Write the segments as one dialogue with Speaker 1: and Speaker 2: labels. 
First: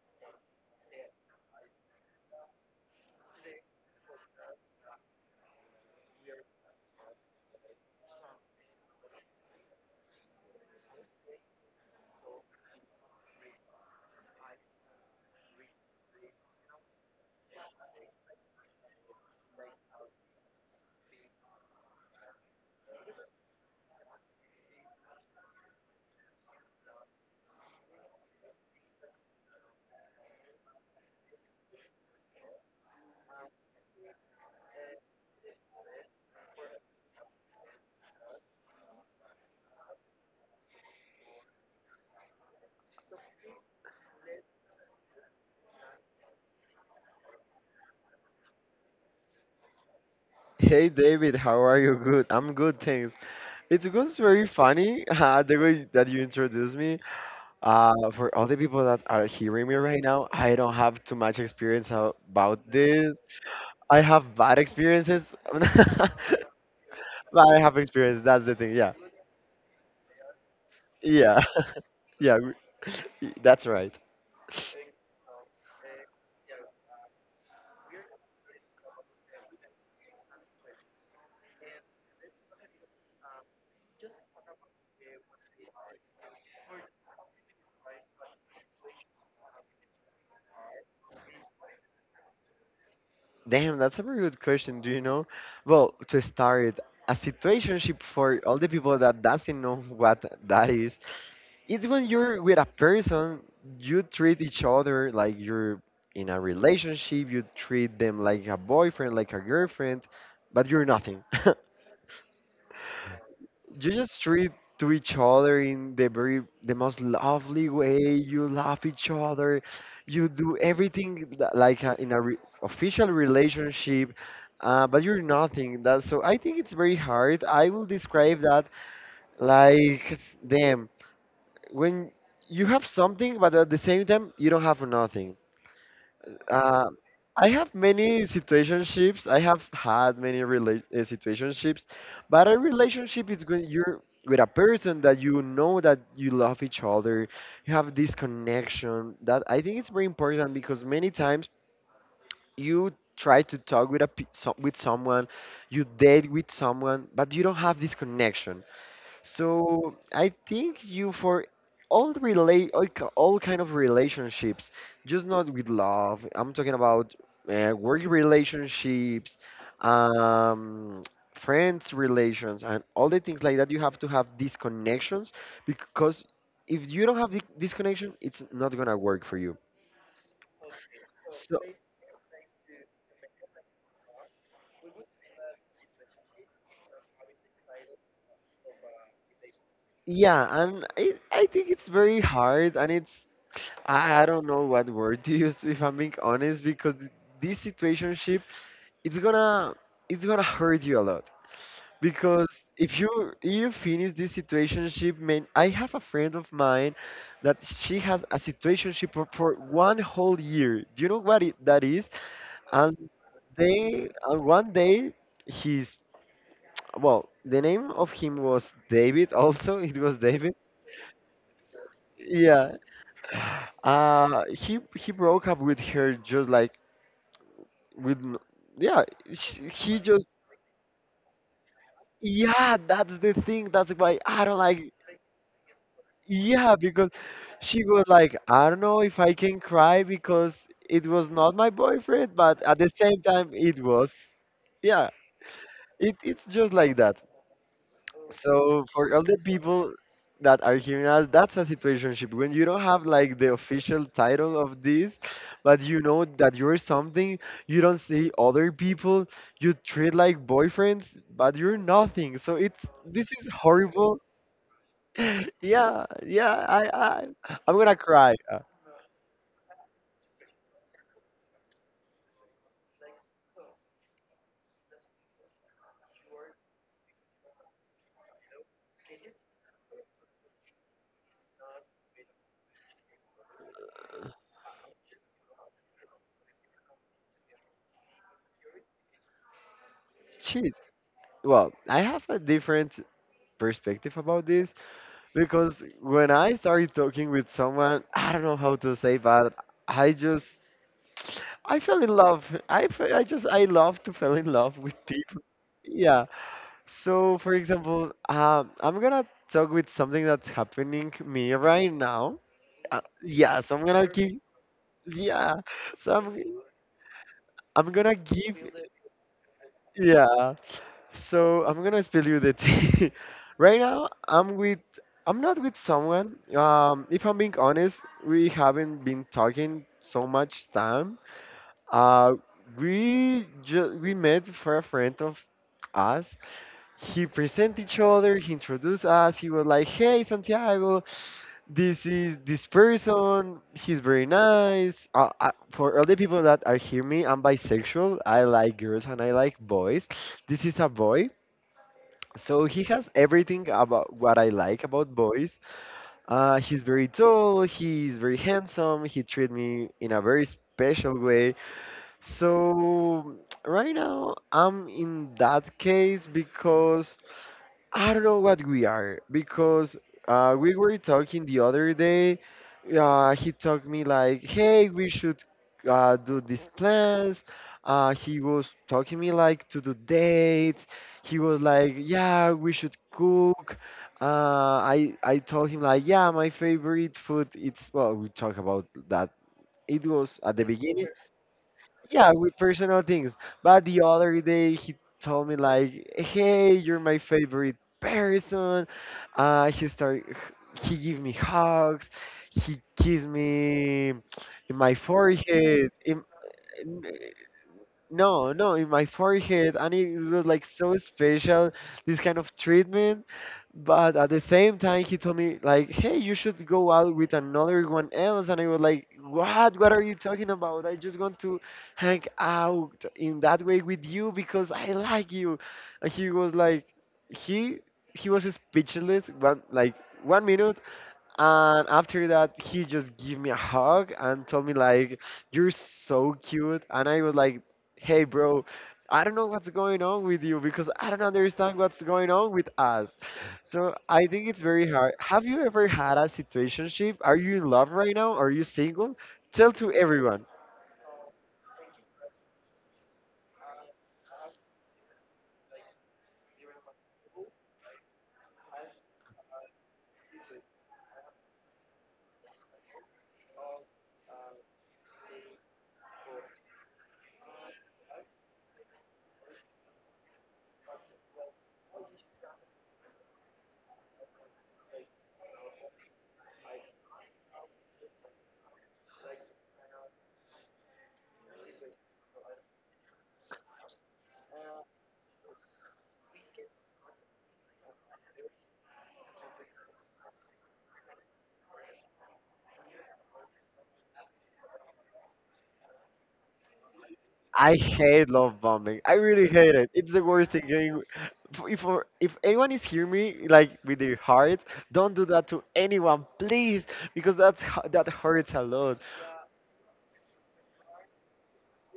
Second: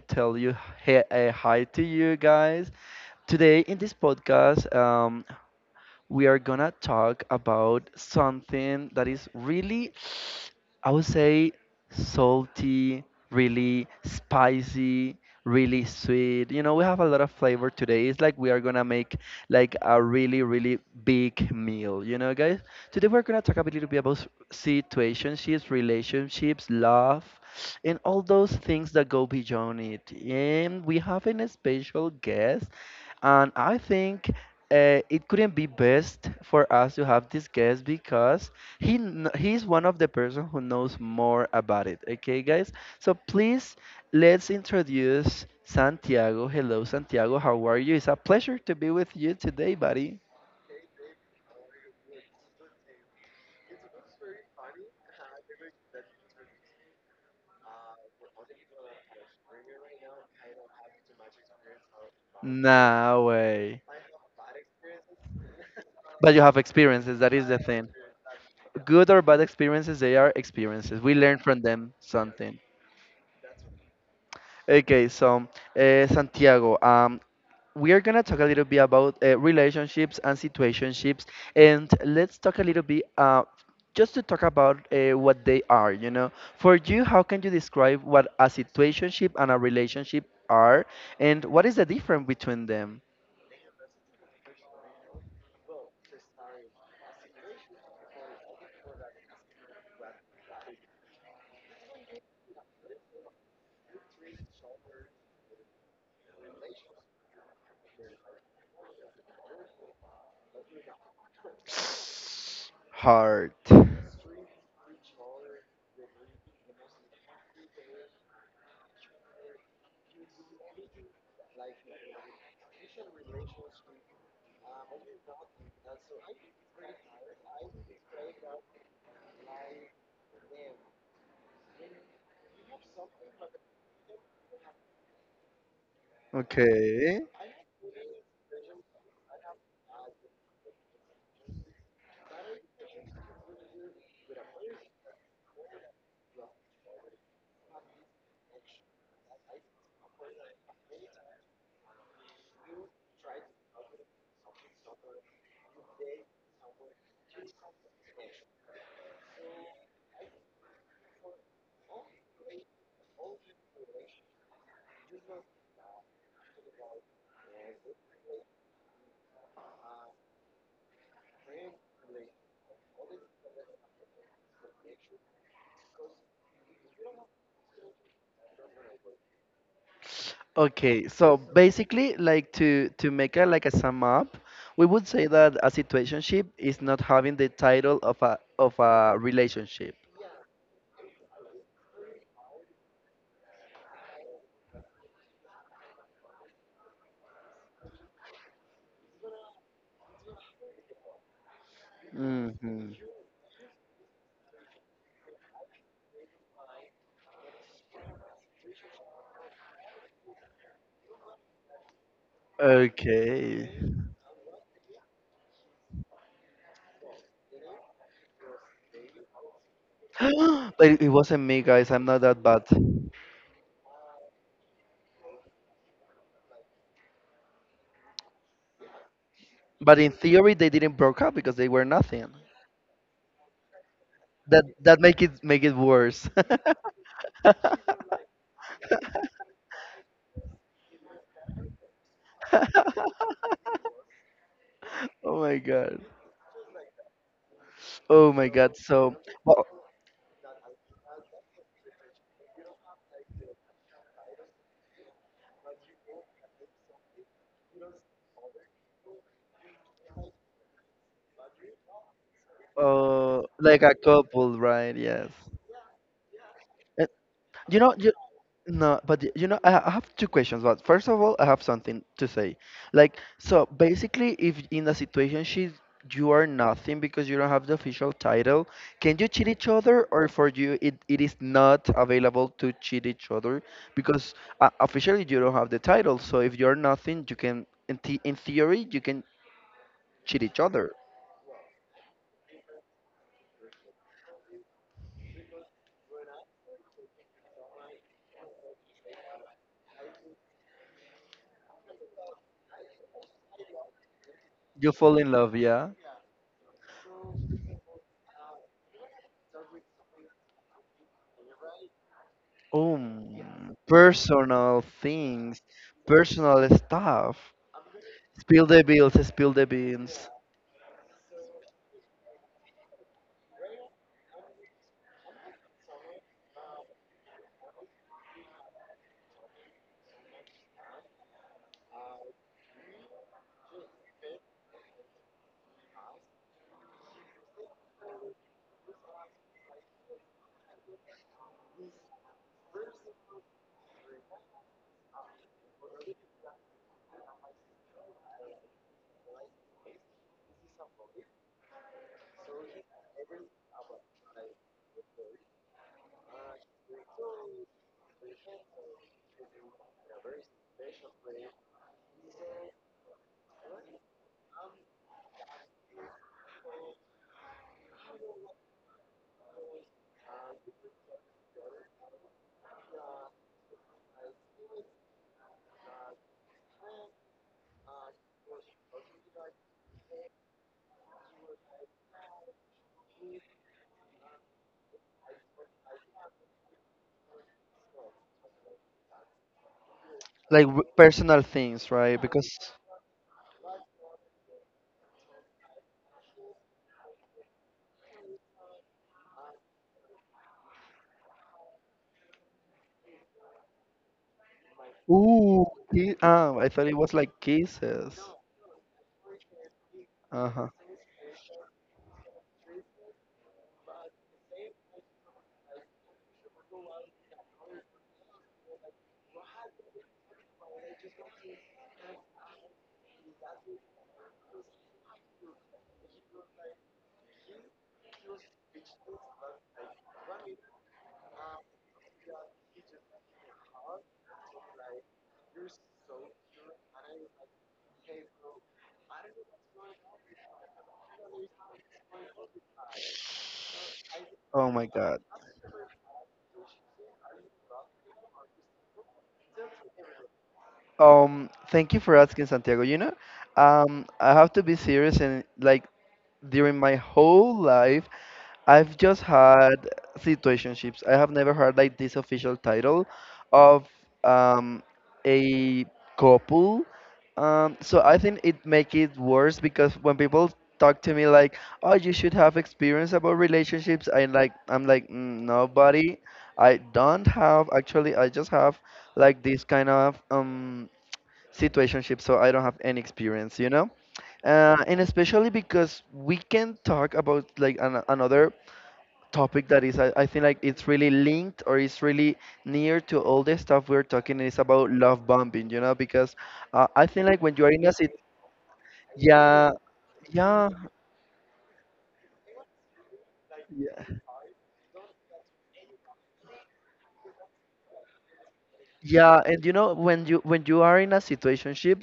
Speaker 1: tell you hi to you guys. Today, in this podcast, we are gonna talk about something that is really, I would say, salty, really spicy, really sweet. You know, we have a lot of flavor today. It's like we are gonna make like a really big meal, you know, guys? Today we're gonna talk a little bit about situationships, relationships, love, and all those things that go beyond it. And we have an special guest, and I think it couldn't be best for us to have this guest because he's one of the person who knows more about it. Okay, guys. So please, let's introduce Santiago. Hello, Santiago. How are you? It's a pleasure to be with you today, buddy.
Speaker 2: Hey David, how are you? Good. I'm good, thanks. It was very funny the way that you introduced me. For all the people that are hearing me right now, I don't have too much experience about this.
Speaker 1: No way.
Speaker 2: I have bad experiences, but
Speaker 1: But you have experiences, that is the
Speaker 2: I have
Speaker 1: thing.
Speaker 2: experience. That's the thing. Yeah,
Speaker 1: Good or bad experiences, they are experiences. We learn
Speaker 2: yeah,
Speaker 1: from them
Speaker 2: yeah.
Speaker 1: something.
Speaker 2: That's right.
Speaker 1: Okay, so Santiago, we are gonna talk a little bit about relationships and situationships, and let's talk a little bit just to talk about what they are. You know, for you, how can you describe what a situationship and a relationship are, and what is the difference between them?
Speaker 2: Damn, that's a very good question. Do you know? Well, to start, a situationship for all the people that doesn't know what that is. It's when you're with a person, you treat each other like you're in a relationship, you treat them like a boyfriend, like a girlfriend, but you're nothing.
Speaker 1: Hard.
Speaker 2: you just treat to each other in the most lovely way. You love each other. You do everything like in a official relationship, but you're nothing. That so I think it's very hard. I will describe that like, damn, when you have something, but at the same time you don't have nothing. Uh,
Speaker 1: Okay.
Speaker 2: I have many situationships. I have had many situationships, but a relationship is when you're with a person that you know that you love each other. You have this connection that I think it's very important because many times you try to talk with a with someone, you date with someone, but you don't have this connection. So I think you for all relate all kind of relationships, just not with love. I'm talking about work relationships, um, friends relations, and all the things like that. You have to have these connections because if you don't have this connection, it's not gonna work for you.
Speaker 1: Okay, so
Speaker 2: So
Speaker 1: basically, like to make a like a sum up, we would say that a situationship is not having the title of a relationship.
Speaker 2: yeah, and I think it's very hard, and it's I don't know what word to use if I'm being honest, because this situationship it's gonna it's gonna hurt you a lot, because
Speaker 1: Hmm.
Speaker 2: if you finish this situationship. Man, I have a friend of mine that she has a situationship for, one whole year. Do you know what that is? And
Speaker 1: Okay.
Speaker 2: they and one day, he's, well, the name of him was David also it was David.
Speaker 1: But it wasn't me, guys. I'm not that bad.
Speaker 2: Yeah. He broke up with her just like with yeah. He
Speaker 1: But in
Speaker 2: just.
Speaker 1: theory, they didn't broke up because they were nothing.
Speaker 2: Yeah, that's the thing. That's why I don't
Speaker 1: That,
Speaker 2: like.
Speaker 1: that make it worse.
Speaker 2: Yeah, because she was like, I don't know if I can cry, because it was not my boyfriend, but at the same time it was. Yeah.
Speaker 1: Oh my god.
Speaker 2: It's just like that.
Speaker 1: Oh my god.
Speaker 2: So for
Speaker 1: So,
Speaker 2: all the
Speaker 1: well,
Speaker 2: people that are hearing us, that's a situationship. When you don't have like the official title of this, but you know that you're something, you don't see other people, you treat like boyfriends, but you're nothing. So it's this is
Speaker 1: like a
Speaker 2: horrible.
Speaker 1: couple, right? Yes.
Speaker 2: Yeah, yeah, I'm
Speaker 1: You
Speaker 2: gonna
Speaker 1: know, you,
Speaker 2: cry.
Speaker 1: no, but you know, I have two questions. But first of all, I have something to say. Like, so basically, if in a situation she you are nothing because you don't have the official title, can you cheat each other, or for you it is not available to cheat each other because officially you don't have the title. So if you're nothing, you can in, the in theory you can cheat each
Speaker 2: Shit.
Speaker 1: other.
Speaker 2: Well, I have a different perspective about this, because when I started talking with someone, I don't know how to say, but I just I fell in love. I fe- I just I love to fall in love
Speaker 1: You
Speaker 2: with
Speaker 1: fall in
Speaker 2: people.
Speaker 1: love, yeah.
Speaker 2: Yeah. So, for example, I'm gonna talk with something that's happening me right now. Yeah. So I'm gonna give.
Speaker 1: Personal
Speaker 2: Yeah.
Speaker 1: things,
Speaker 2: So
Speaker 1: personal stuff.
Speaker 2: I'm gonna give.
Speaker 1: Spill the beans, spill the beans.
Speaker 2: Yeah. So I'm gonna spill you the tea. Right now, I'm not with someone. If I'm being honest, we haven't been talking so much time. Uh, we we met for a friend of us. He presented each other. He introduced us. He was like, "Hey, Santiago, this is this person. He's very nice." For all the people that are hear me, I'm bisexual. I like girls and I like boys. This is a boy. So he has everything about what I like about boys. He's very tall, he's very handsome, he treated me in a very special way. So right now I'm in that case, because I don't know what we are, because we were talking the other day. He told me like, hey, we should do these plans. He was talking me like to do dates. He was like, yeah, we should cook. I told him like, yeah, my favorite food. It's well, we talk about that. It was at the
Speaker 1: Like
Speaker 2: beginning.
Speaker 1: personal things, right?
Speaker 2: Yeah,
Speaker 1: Because
Speaker 2: with personal things. But the other day he told me like, "Hey, you're my favorite person." Uh, he start, he give me hugs. He kissed me in my
Speaker 1: ooh,
Speaker 2: forehead.
Speaker 1: I thought it was like kisses.
Speaker 2: No, no, in my forehead, and it was like
Speaker 1: Uh-huh.
Speaker 2: so special, this kind of treatment. But at the same time, he told me like, "Hey, you should go out with another one else," and I was like, "What? What are you talking about? I just want to hang out in that way with you because I like you." And he was like, he he was speechless. One like one minute, and after that, he just gave me a hug and told me like, "You're so cute." And I was like, "Hey, bro, I don't know what's going on with you because I don't understand what's going on with us." So I think it's
Speaker 1: Oh my
Speaker 2: very hard.
Speaker 1: God.
Speaker 2: Have you ever had a situationship? Are you in love right now? Are you single? Tell to everyone.
Speaker 1: Thank you for asking, Santiago. You know, I have to be serious and like during my whole life, I've just had situationships. I have never heard like this official title of um, a couple. So I think it make it worse because when people talk to me like, "Oh, you should have experience about relationships," I'm like, mm, nobody. I don't have actually. I just have like this kind of situationship, so I don't have any experience, you know. And especially because we can talk about like another topic that is I think like it's really linked or it's really near to all the stuff we're talking is about love bombing, you know, because I think like when you are
Speaker 2: I
Speaker 1: in a sit,
Speaker 2: hate love bombing. I really
Speaker 1: yeah,
Speaker 2: hate it. It's the worst
Speaker 1: yeah,
Speaker 2: thing. If anyone is hearing me like with their
Speaker 1: yeah.
Speaker 2: hearts, don't do that to anyone, please, because that hurts a lot.
Speaker 1: Yeah, and you know when you are in a situationship,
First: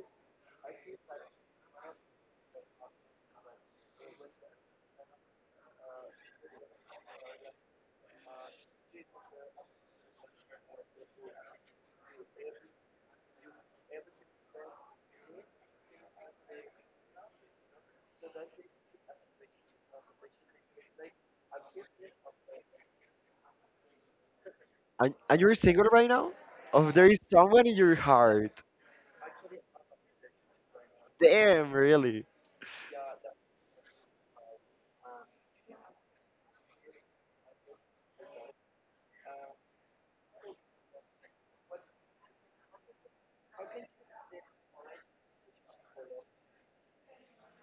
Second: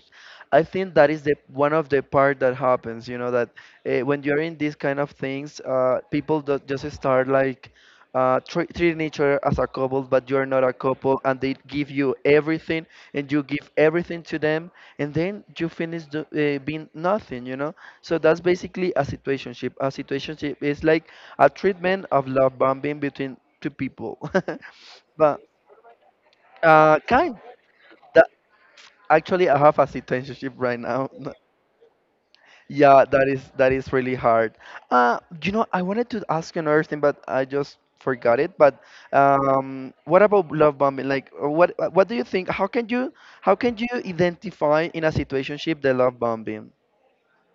Speaker 1: I think that is the one of the part that happens. You know that when you're in these kind of things, people do, just start like tr treating each other as a couple, but you're not a couple, and they give you everything, and you give everything to them, and then you finish being nothing. You know, so that's basically a situationship. A situationship is like a treatment of love bombing between two people.
Speaker 2: And
Speaker 1: But
Speaker 2: you're single right now? Oh, there is
Speaker 1: kind.
Speaker 2: someone in your heart.
Speaker 1: Actually, I have a citizenship right now.
Speaker 2: Damn, really.
Speaker 1: Yeah, that is really hard. You know, I wanted to ask you another thing, but I just forgot it. But what about love bombing? Like, what do you think? How can you, how can you identify in a situationship the love bombing?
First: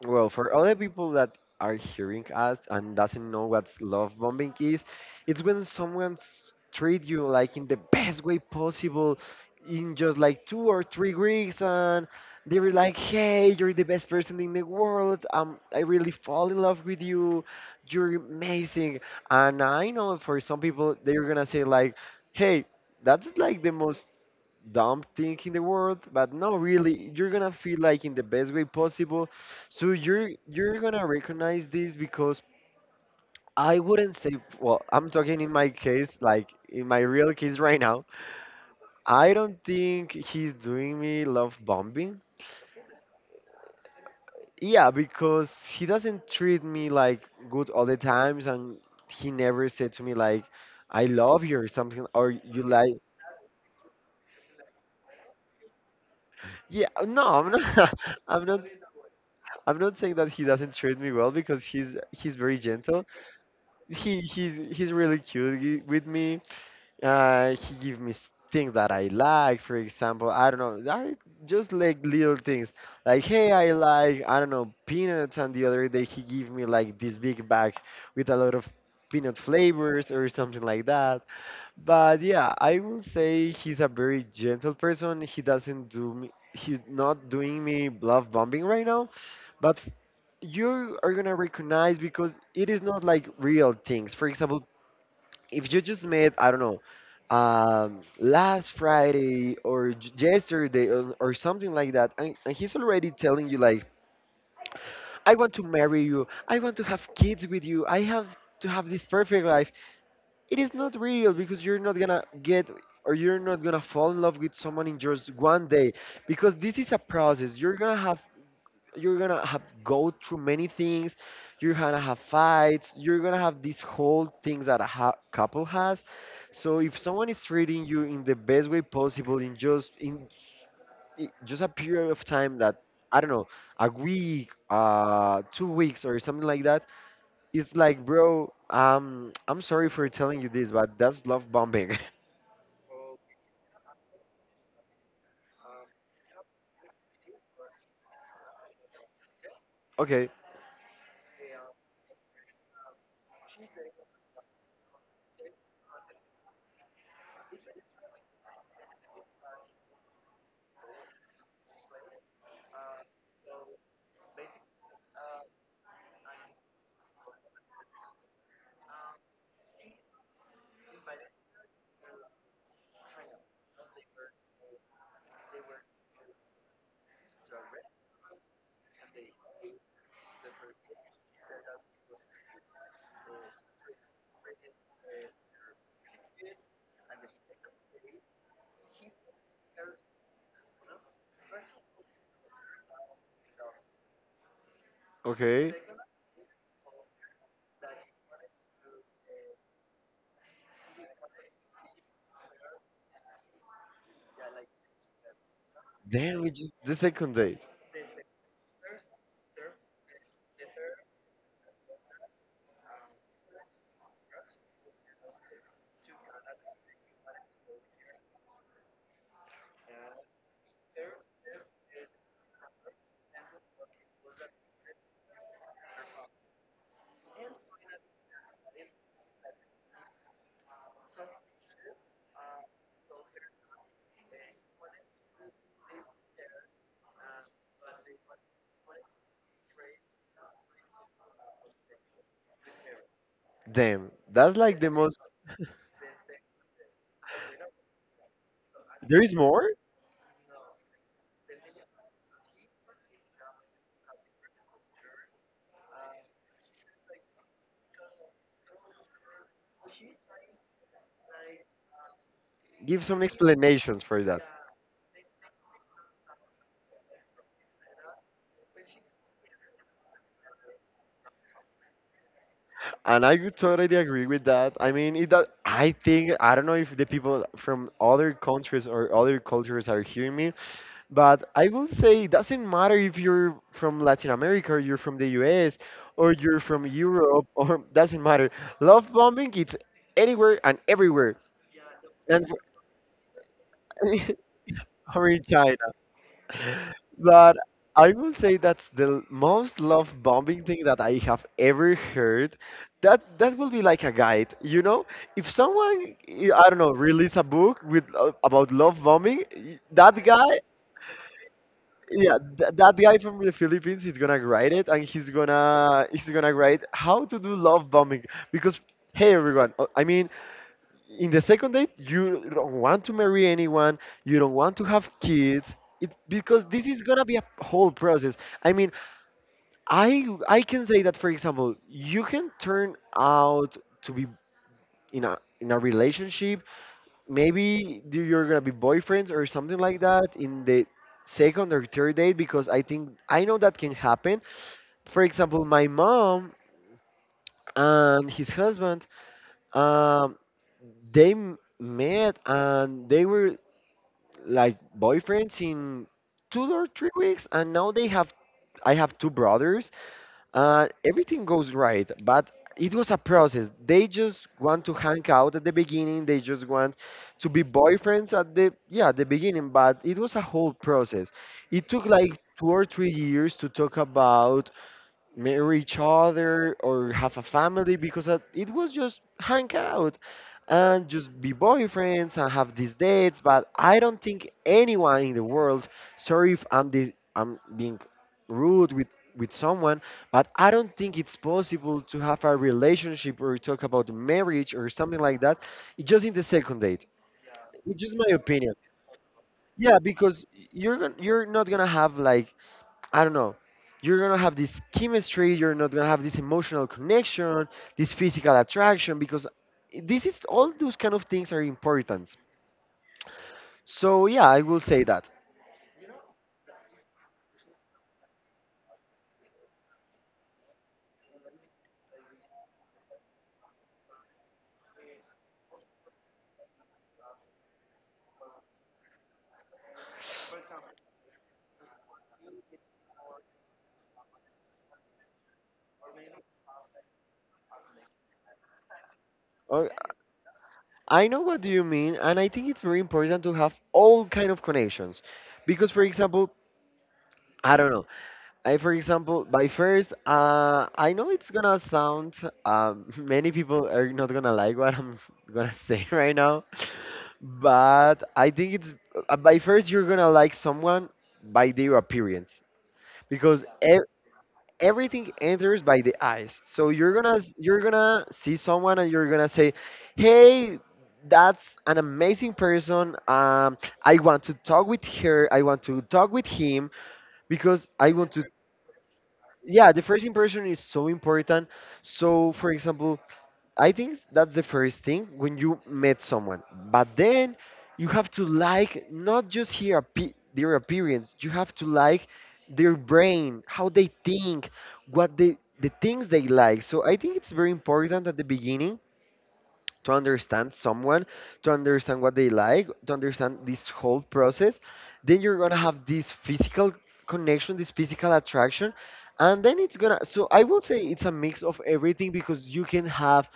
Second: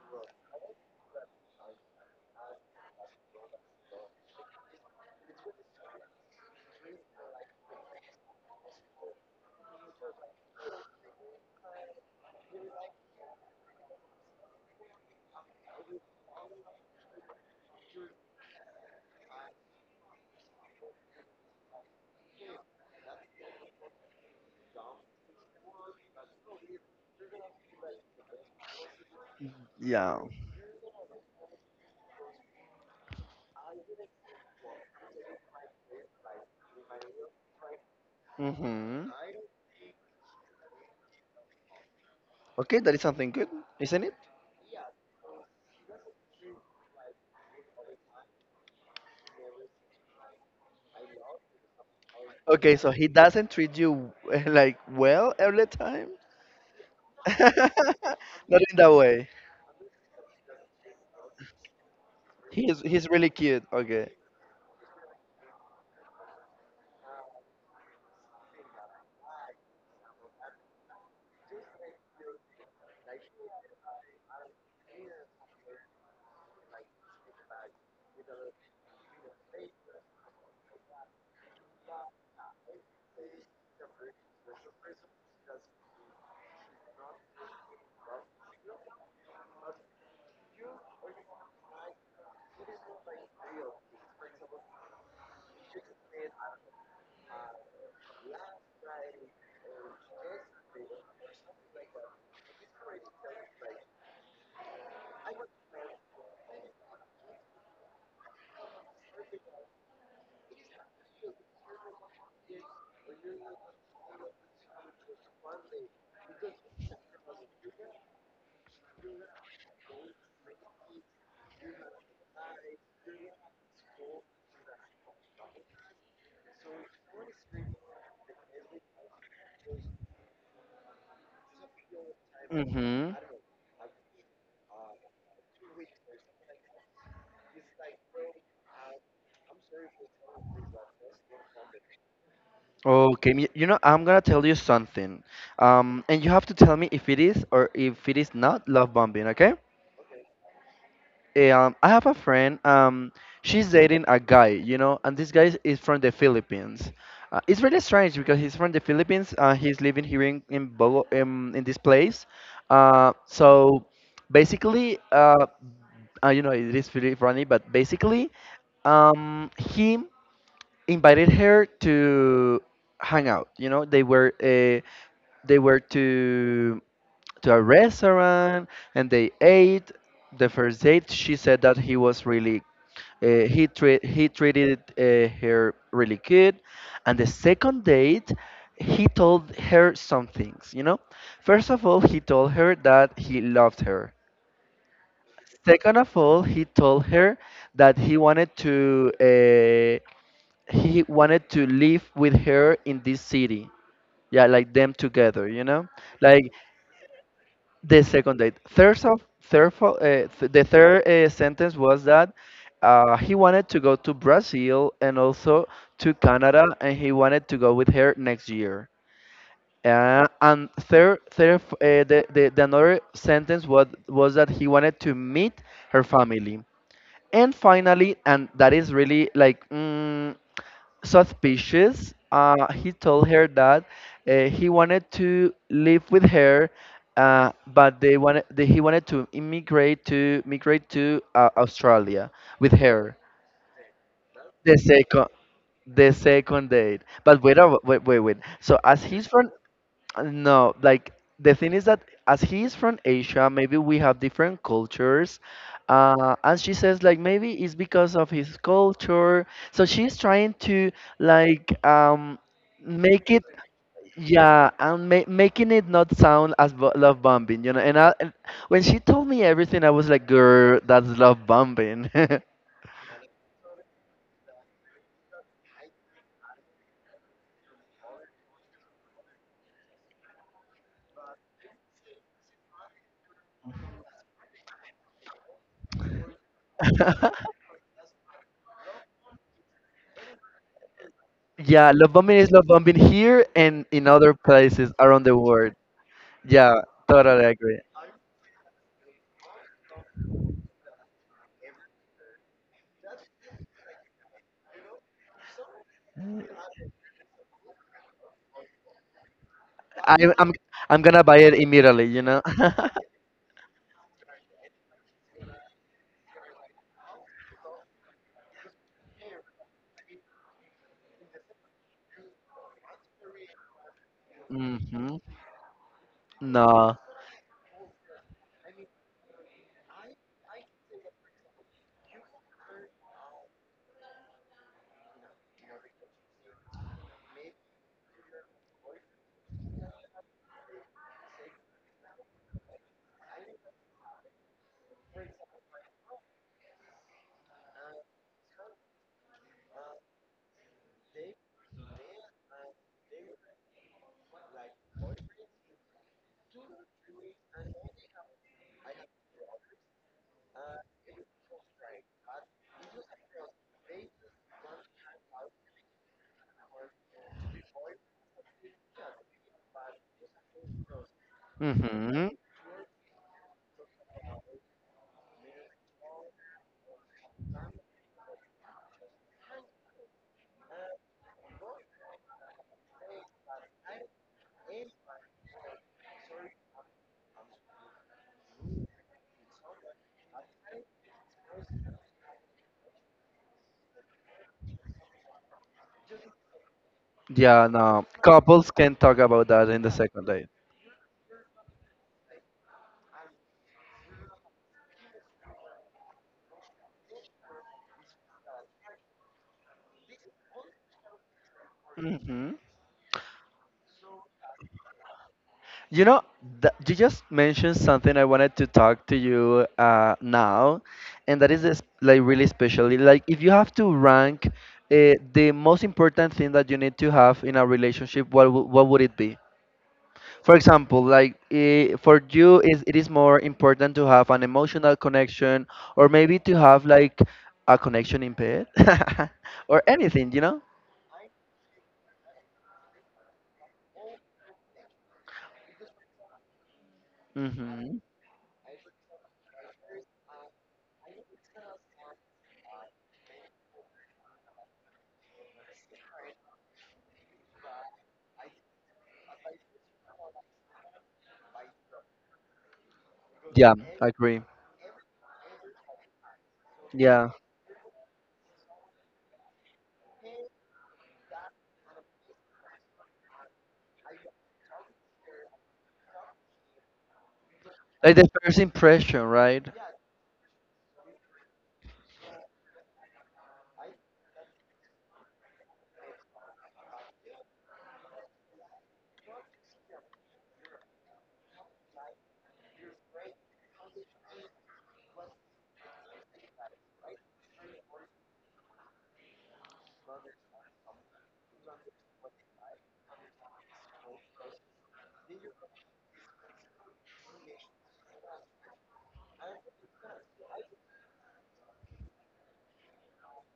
Speaker 2: Well, for other people that are hearing us and doesn't know what love bombing is, it's when someone treat you like in the best way possible in just like 2 or 3 weeks, and they were like, "Hey, you're the best person in the world. I really fall in love with you. You're amazing." And I know for some people they're gonna say like, "Hey, that's like the most dumb thing in the world," but no, really, you're gonna feel like in the best way possible. So
Speaker 1: Yeah.
Speaker 2: you're gonna recognize this because I wouldn't say. Well, I'm talking in my case, like in my real case right now.
Speaker 1: Mm-hmm.
Speaker 2: I don't think he's doing me love bombing.
Speaker 1: Okay, that is something good, isn't it?
Speaker 2: Yeah, because he doesn't treat me like good all the times, and he never said to me like, "I love you" or something, or "you
Speaker 1: Okay, so
Speaker 2: like."
Speaker 1: he doesn't treat you like well every time.
Speaker 2: Yeah, no, I'm not. I'm not.
Speaker 1: Not in that way.
Speaker 2: I'm not saying that he doesn't treat me well, because he's very
Speaker 1: He's
Speaker 2: gentle.
Speaker 1: he's really cute. Okay.
Speaker 2: He's really cute with me. He give me things that I like. For example, I don't know, that is just like little things. Like, hey, I like, I don't know, peanuts, and the other day he gave me like this big bag with a lot of peanut flavors or something like that. But yeah, I will say he's a very gentle person. He doesn't do me. He's not doing me love bombing right now, but you are gonna recognize because it is not like real things. For example, if you just met, I don't know, last Friday or yesterday, or something like that, and, he's already telling you like, I want to marry you, I want to have kids with you, I have to have this perfect life. It is not real, because you're not gonna fall in love with someone in just one day, because this is a process. You're gonna have go through many things. You're gonna have fights. You're gonna have these whole things that a couple has. So if someone is treating you in the best way possible in just just a period of time that,
Speaker 1: Mm-hmm.
Speaker 2: I don't know, a week, 2 weeks or something like that, it's like, bro, I'm sorry for telling you this, but that's love bombing.
Speaker 1: Okay, you know, I'm gonna tell you something, and you have to tell me if it is or if it is not love bombing, okay?
Speaker 2: Okay.
Speaker 1: I have a friend, she's dating a guy, you know, and this guy is from the Philippines. It's really strange because he's from the Philippines. He's living here in in this place. So basically, you know, it is really funny, but basically, he invited her to hang out. You know, they were to a restaurant and they ate. The first date, she said that he was really he treated her really good, and the second date he told her some things, you know. First of all, he told her that he loved her.
Speaker 2: Okay.
Speaker 1: Second of all, he told her that he wanted to live with her in this city. Yeah, like them together, you know?
Speaker 2: Damn, we
Speaker 1: Like
Speaker 2: just the second date.
Speaker 1: the second date. Third of, third, fo- th- The third sentence was that he wanted to go to Brazil and also to Canada, and he wanted to go with her next year. And third, third, f- the another sentence was that he wanted to meet her family. And finally, and that is really like, mm, suspicious. He told her that he wanted to live with her, but they wanted they, he wanted to immigrate to migrate to Australia with her.
Speaker 2: Damn, that's
Speaker 1: The
Speaker 2: like the most.
Speaker 1: second the second date, but wait. So as
Speaker 2: There
Speaker 1: he's
Speaker 2: is
Speaker 1: from
Speaker 2: more.
Speaker 1: no, like the thing is that as he is from Asia, maybe we have different cultures. And she says like maybe it's because of his culture. So she's trying to like
Speaker 2: Give some
Speaker 1: make it,
Speaker 2: explanations for that.
Speaker 1: yeah, and ma making it not sound as love bombing, you know. And, and when she told me everything, I was like, girl, that's love bombing.
Speaker 2: And I would totally agree with that. I mean, I think, I don't know if the people from other countries or other cultures are hearing me, but I will say it doesn't matter if you're from Latin America or you're from the US or you're from Europe or doesn't matter. Love bombing, it's anywhere and everywhere.
Speaker 1: Yeah, love bombing
Speaker 2: And
Speaker 1: is
Speaker 2: for,
Speaker 1: love bombing here and in other places around
Speaker 2: or
Speaker 1: the
Speaker 2: in
Speaker 1: world.
Speaker 2: China.
Speaker 1: Yeah, totally
Speaker 2: But
Speaker 1: agree.
Speaker 2: I will say that's the most love bombing thing that I have ever heard. That will be like a guide. If someone, I don't know, release a book with about love bombing, that
Speaker 1: I'm I'm
Speaker 2: guy,
Speaker 1: I'm gonna buy it immediately, you
Speaker 2: yeah,
Speaker 1: know.
Speaker 2: that guy from the Philippines is gonna write it, and he's gonna write how to do love bombing because. Hey everyone, in the second date you don't want to marry anyone, you don't want to have
Speaker 1: Hmm.
Speaker 2: kids it, because this
Speaker 1: No.
Speaker 2: is gonna be a whole process. i mean I can say that, for example, you can turn out to be in a relationship. Maybe you're gonna be boyfriends or something like that in the second or third date, because I know that can happen. For example, my mom and his husband, um they m- met and they were like boyfriends in 2 or 3 weeks, and now they have. I have two brothers, and everything goes right, but it was a process. They just want to hang out at the beginning. They just want to be boyfriends at the at the beginning, but it was a whole process. It took
Speaker 1: Hmm.
Speaker 2: like 2 or 3 years to talk about marry each other or have a family because it was just hang out and just be boyfriends and have these dates. But I don't think anyone in the world, sorry if I'm being rude with someone, but I don't think it's possible to have a relationship or talk about marriage or something like that just in the second date.
Speaker 1: Yeah,
Speaker 2: It's
Speaker 1: no.
Speaker 2: just my
Speaker 1: Couples
Speaker 2: opinion.
Speaker 1: can talk about that in the
Speaker 2: Yeah,
Speaker 1: second
Speaker 2: because
Speaker 1: date.
Speaker 2: you're not gonna have, like, I don't know. You're gonna have this chemistry. You're not gonna have this emotional connection, this physical attraction, because this is all those kind of things are important.
Speaker 1: Hmm.
Speaker 2: So yeah, I will say that.
Speaker 1: You know, th you just mentioned something I wanted to talk to you now, and that is this, like really, especially like if you have to rank the most important thing that you need to have in a relationship, what would it be? For example, like for you, is it is more important to have an emotional connection, or maybe to have like a connection in bed, or
Speaker 2: Uh,
Speaker 1: anything, you know?
Speaker 2: I know what do you mean, and I think it's very important to have all kind of connections, because, for example, I don't
Speaker 1: Hmm.
Speaker 2: know. I, for example, by first, I know it's gonna sound. Many people are not gonna like what I'm gonna say right now. But I think it's by first you're gonna like someone by their appearance because
Speaker 1: Yeah, I agree.
Speaker 2: everything enters by the eyes. So
Speaker 1: Yeah,
Speaker 2: you're gonna see someone and you're gonna say, "Hey, that's an amazing person. I want to talk with her. I want to talk with him because I
Speaker 1: like the
Speaker 2: want to."
Speaker 1: first impression, right?
Speaker 2: Yeah, the first impression is so important. So, for example, I think that's the first thing when you met someone. But then you have to like not just hear their appearance, you have to like their brain, how they think, what they the things they like. So I think it's very important at the beginning to understand someone, to understand what they like, to understand this whole process. Then you're gonna have this physical connection, this physical attraction. And then it's gonna, so I would say it's a mix of everything because you can have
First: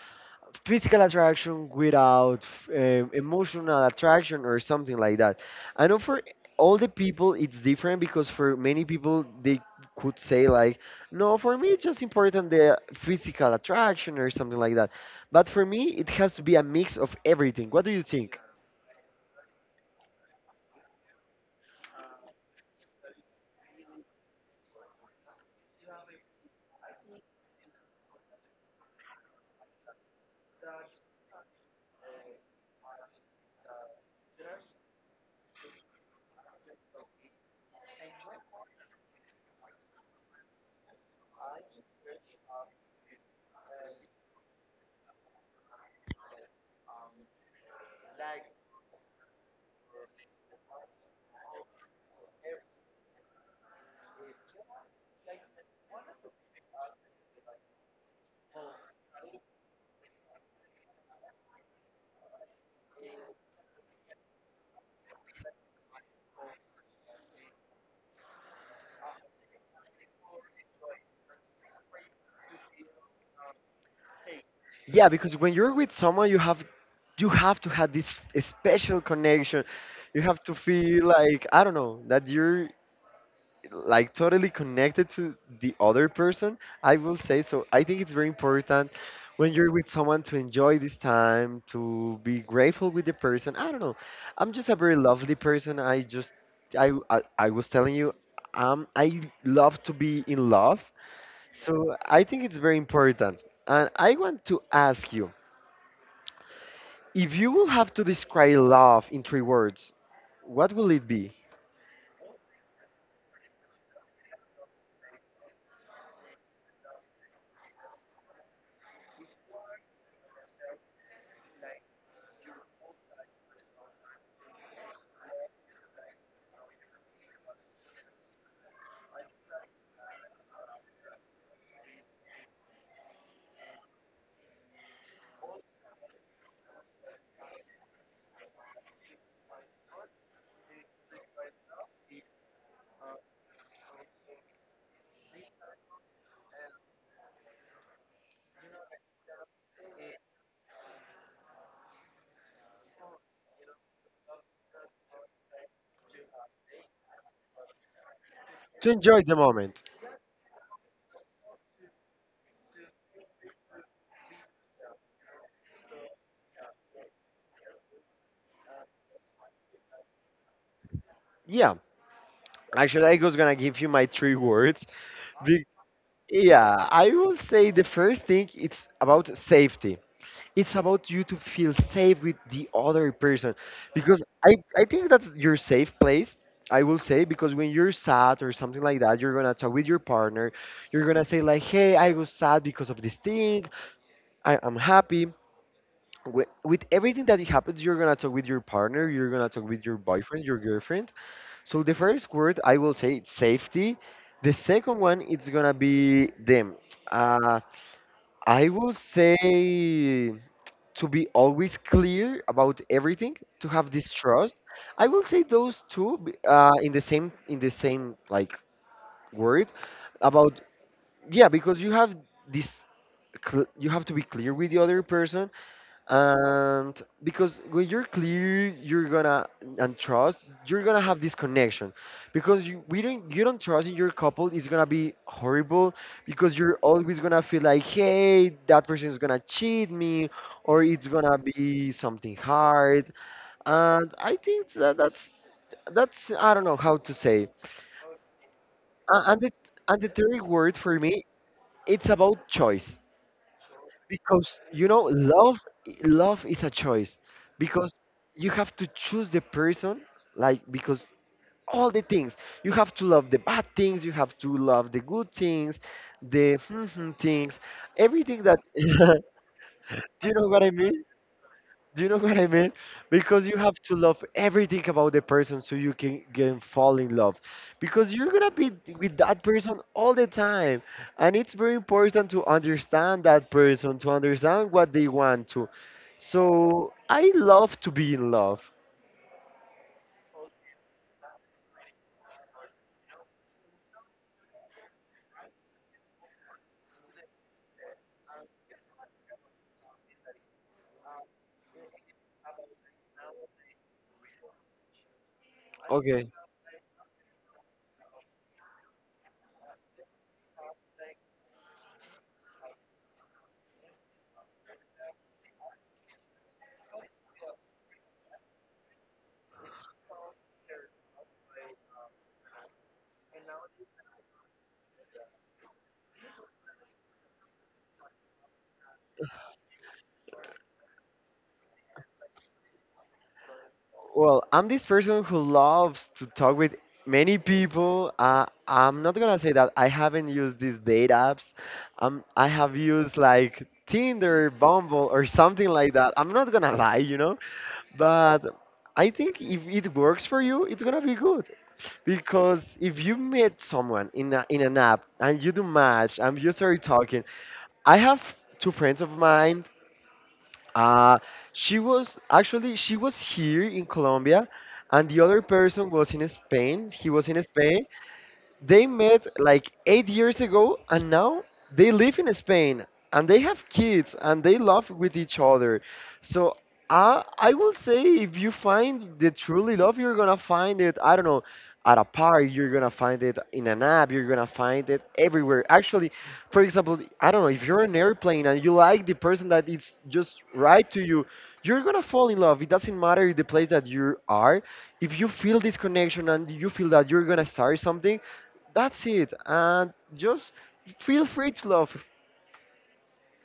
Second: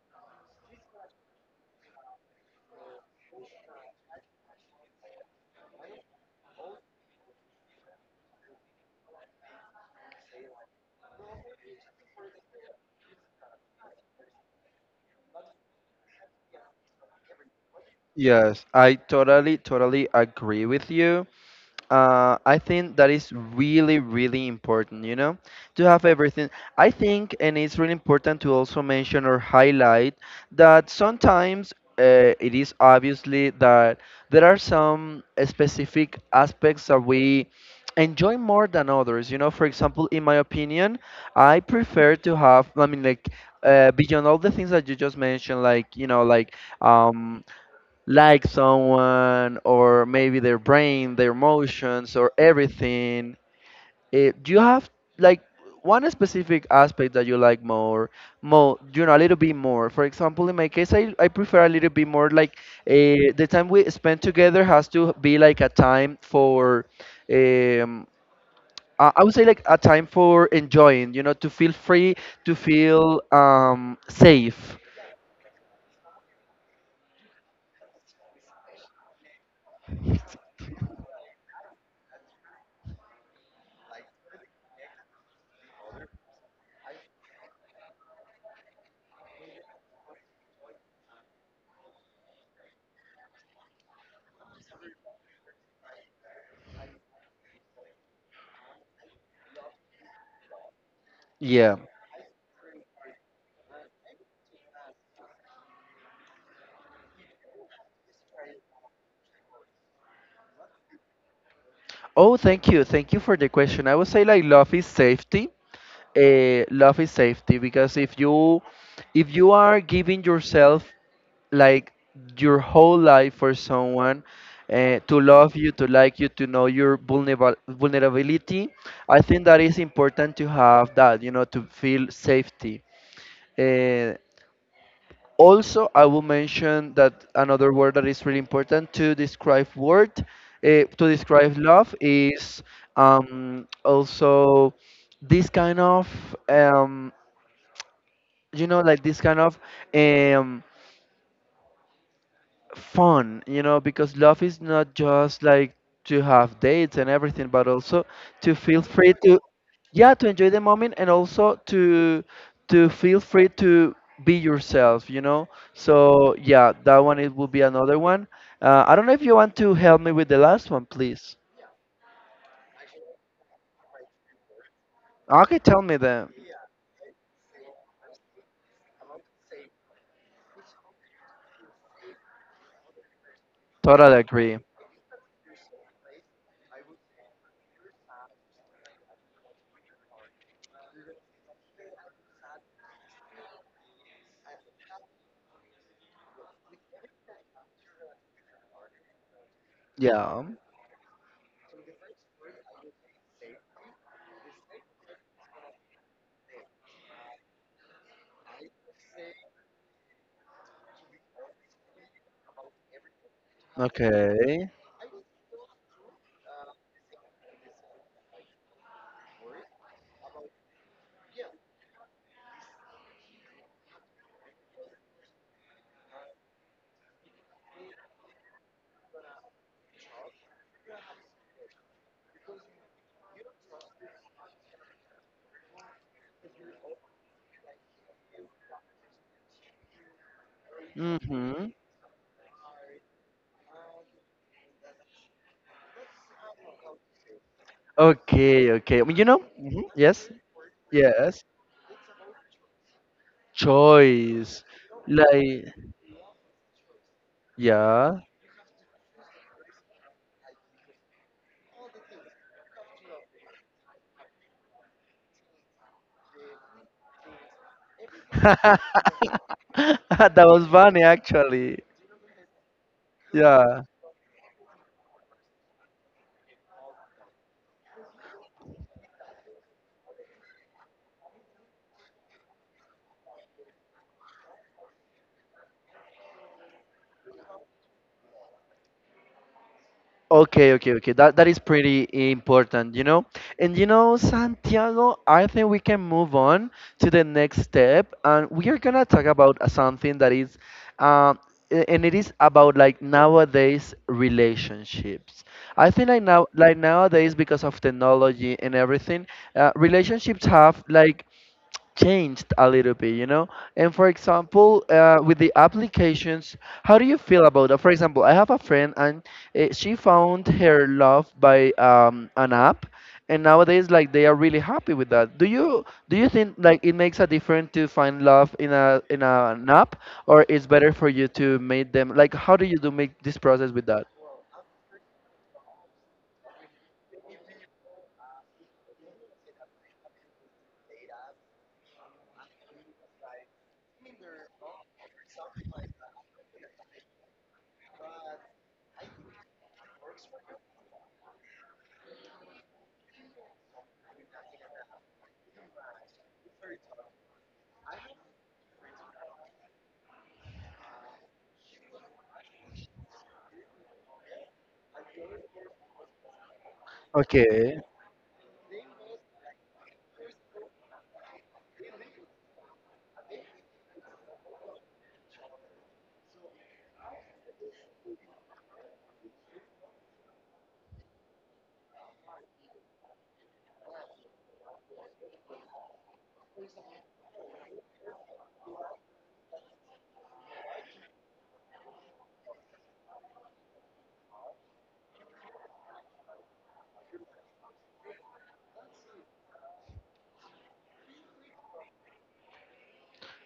Speaker 2: physical attraction without emotional attraction or something like that. I know for all the people it's different because for many people they could say like, no, for me it's just important the physical attraction or something like that. But for me it has to be a mix of everything. What do you think?
Speaker 1: Yes, I totally agree with you. Uh, I think that is really important, you know, to have everything. I think, and it's really important to also mention or highlight that sometimes it is obviously that there are some specific aspects that we enjoy more than others. You know, for example, in my opinion, I prefer to have, I mean, like, beyond all the things that you just mentioned, like, you know, um, like someone or maybe their brain, their emotions or everything. Eh, do you have like one specific aspect that you like more, you know, a little bit more? For example, in my case, I prefer a little bit more like the time we spend together has to be like a time for. Um, I would say like a time for enjoying, you know, to feel free, to feel safe.
Speaker 2: Yeah, because when you're with someone you have to have this special connection. You have to feel like, I don't know, that you're like totally connected to the other person, I will say so. I think it's very important when you're with someone to enjoy this time, to be grateful with the person. I don't know. I'm just a very lovely person. I just I was telling you, I love to be in love.
Speaker 1: Yeah.
Speaker 2: So I think it's very important. And I want to ask you, if you will have to describe love in three words, what will it be?
Speaker 1: Oh, thank you. Thank you for the question. I would say like love is safety. Love is safety because if you are giving yourself like your whole life for someone to love you, to like you, to know your vulnerable vulnerability, I think that is important to have that, you know, to feel safety. Uh, also, I will mention that another word that is really important to describe word, to describe love is also this kind of, um, you know, like this kind of, um, fun, you know, because love is not just like to have dates and everything, but also to feel
Speaker 2: To
Speaker 1: free
Speaker 2: enjoy the
Speaker 1: to,
Speaker 2: moment.
Speaker 1: yeah, to enjoy the moment and also to feel free to be yourself, you know. So yeah, that one it will be another one. I don't know if you want to help me with the last one, please.
Speaker 2: Yeah. Actually, I was gonna give you my three words.
Speaker 1: Okay,
Speaker 2: Be-
Speaker 1: tell me then.
Speaker 2: yeah, I will say the first thing it's about safety. It's about you to feel safe with the other person
Speaker 1: Totally
Speaker 2: because
Speaker 1: agree.
Speaker 2: I think that's your safe place. I will say because when you're sad or something like that, you're gonna talk with your partner. You're gonna say like, "Hey, I was sad because of this thing. I am happy." With everything that happens, you're gonna talk with your partner. You're gonna talk with your boyfriend,
Speaker 1: Yeah.
Speaker 2: your girlfriend, so the first word I will say it's safety. The second one it's gonna be them. Uh, I will say to be always clear about everything, to have this trust.
Speaker 1: Okay.
Speaker 2: I will say those in the same like word about, yeah, because you have this you have to be clear with the other person. And because when you're clear you're gonna, and trust, you're gonna have this connection, because you don't trust in your couple, it's gonna be horrible, because you're always gonna feel like, hey, that person is gonna cheat me or it's gonna
Speaker 1: Mm-hmm.
Speaker 2: be something hard. And I think that that's, I don't know how to say.
Speaker 1: Okay, okay. You know?
Speaker 2: And the, and the
Speaker 1: Yes.
Speaker 2: third word for me,
Speaker 1: Yes.
Speaker 2: it's about choice, because
Speaker 1: Choice.
Speaker 2: you know love,
Speaker 1: Like.
Speaker 2: love is a choice, because
Speaker 1: Yeah.
Speaker 2: you have to choose the person, like, because all the things, you have to love the bad things, you have to love the good things, the things, everything that do you
Speaker 1: That
Speaker 2: know what
Speaker 1: was
Speaker 2: I
Speaker 1: funny,
Speaker 2: mean
Speaker 1: actually.
Speaker 2: do you know what I mean? Because you have
Speaker 1: Yeah.
Speaker 2: to love everything about the person so you can fall in love. Because you're gonna be with that person all the time. And it's very important to understand that person, to understand what they want to. So I love to be in love.
Speaker 1: Okay, okay, okay. That is pretty important, you know. And you know, Santiago, I think we can move on to the next step, and we are gonna talk about something that is, um, and it is about like nowadays relationships. I think like
Speaker 2: Okay.
Speaker 1: now, like nowadays, because of technology and everything, relationships have like changed a little bit, you know? And for example, with the applications, how do you feel about that? For example, I have a friend and she found her love by an app, and nowadays like they are really happy with that. Do you think like it makes a difference to find love in an app, or it's better for you to meet them? Like, how do you do make this process with that?
Speaker 2: Well, I'm this person who loves to talk with many people. I'm not gonna say that I haven't used these date apps. I have used like Tinder, Bumble, or something like that. I'm not gonna lie, you know. But I think if it works for you, it's gonna be good because if you meet someone in in an app and you do match and you start talking, I have two friends of mine, uh, she was here in Colombia, and the other person was in Spain. He was in
Speaker 1: Okay.
Speaker 2: Spain, they met like 8 years ago, and now they live in Spain, and they have kids, and they love with each other. So I will say if you find the truly love, you're gonna find it. I don't know. At a park, you're gonna find it in an app, you're gonna find it everywhere. Actually, for example, I don't know, if you're on an airplane and you like the person that is just right to you, you're gonna fall in love. It doesn't matter the place that you are. If you feel this connection and you feel that you're gonna start something, that's it. And just feel free to love.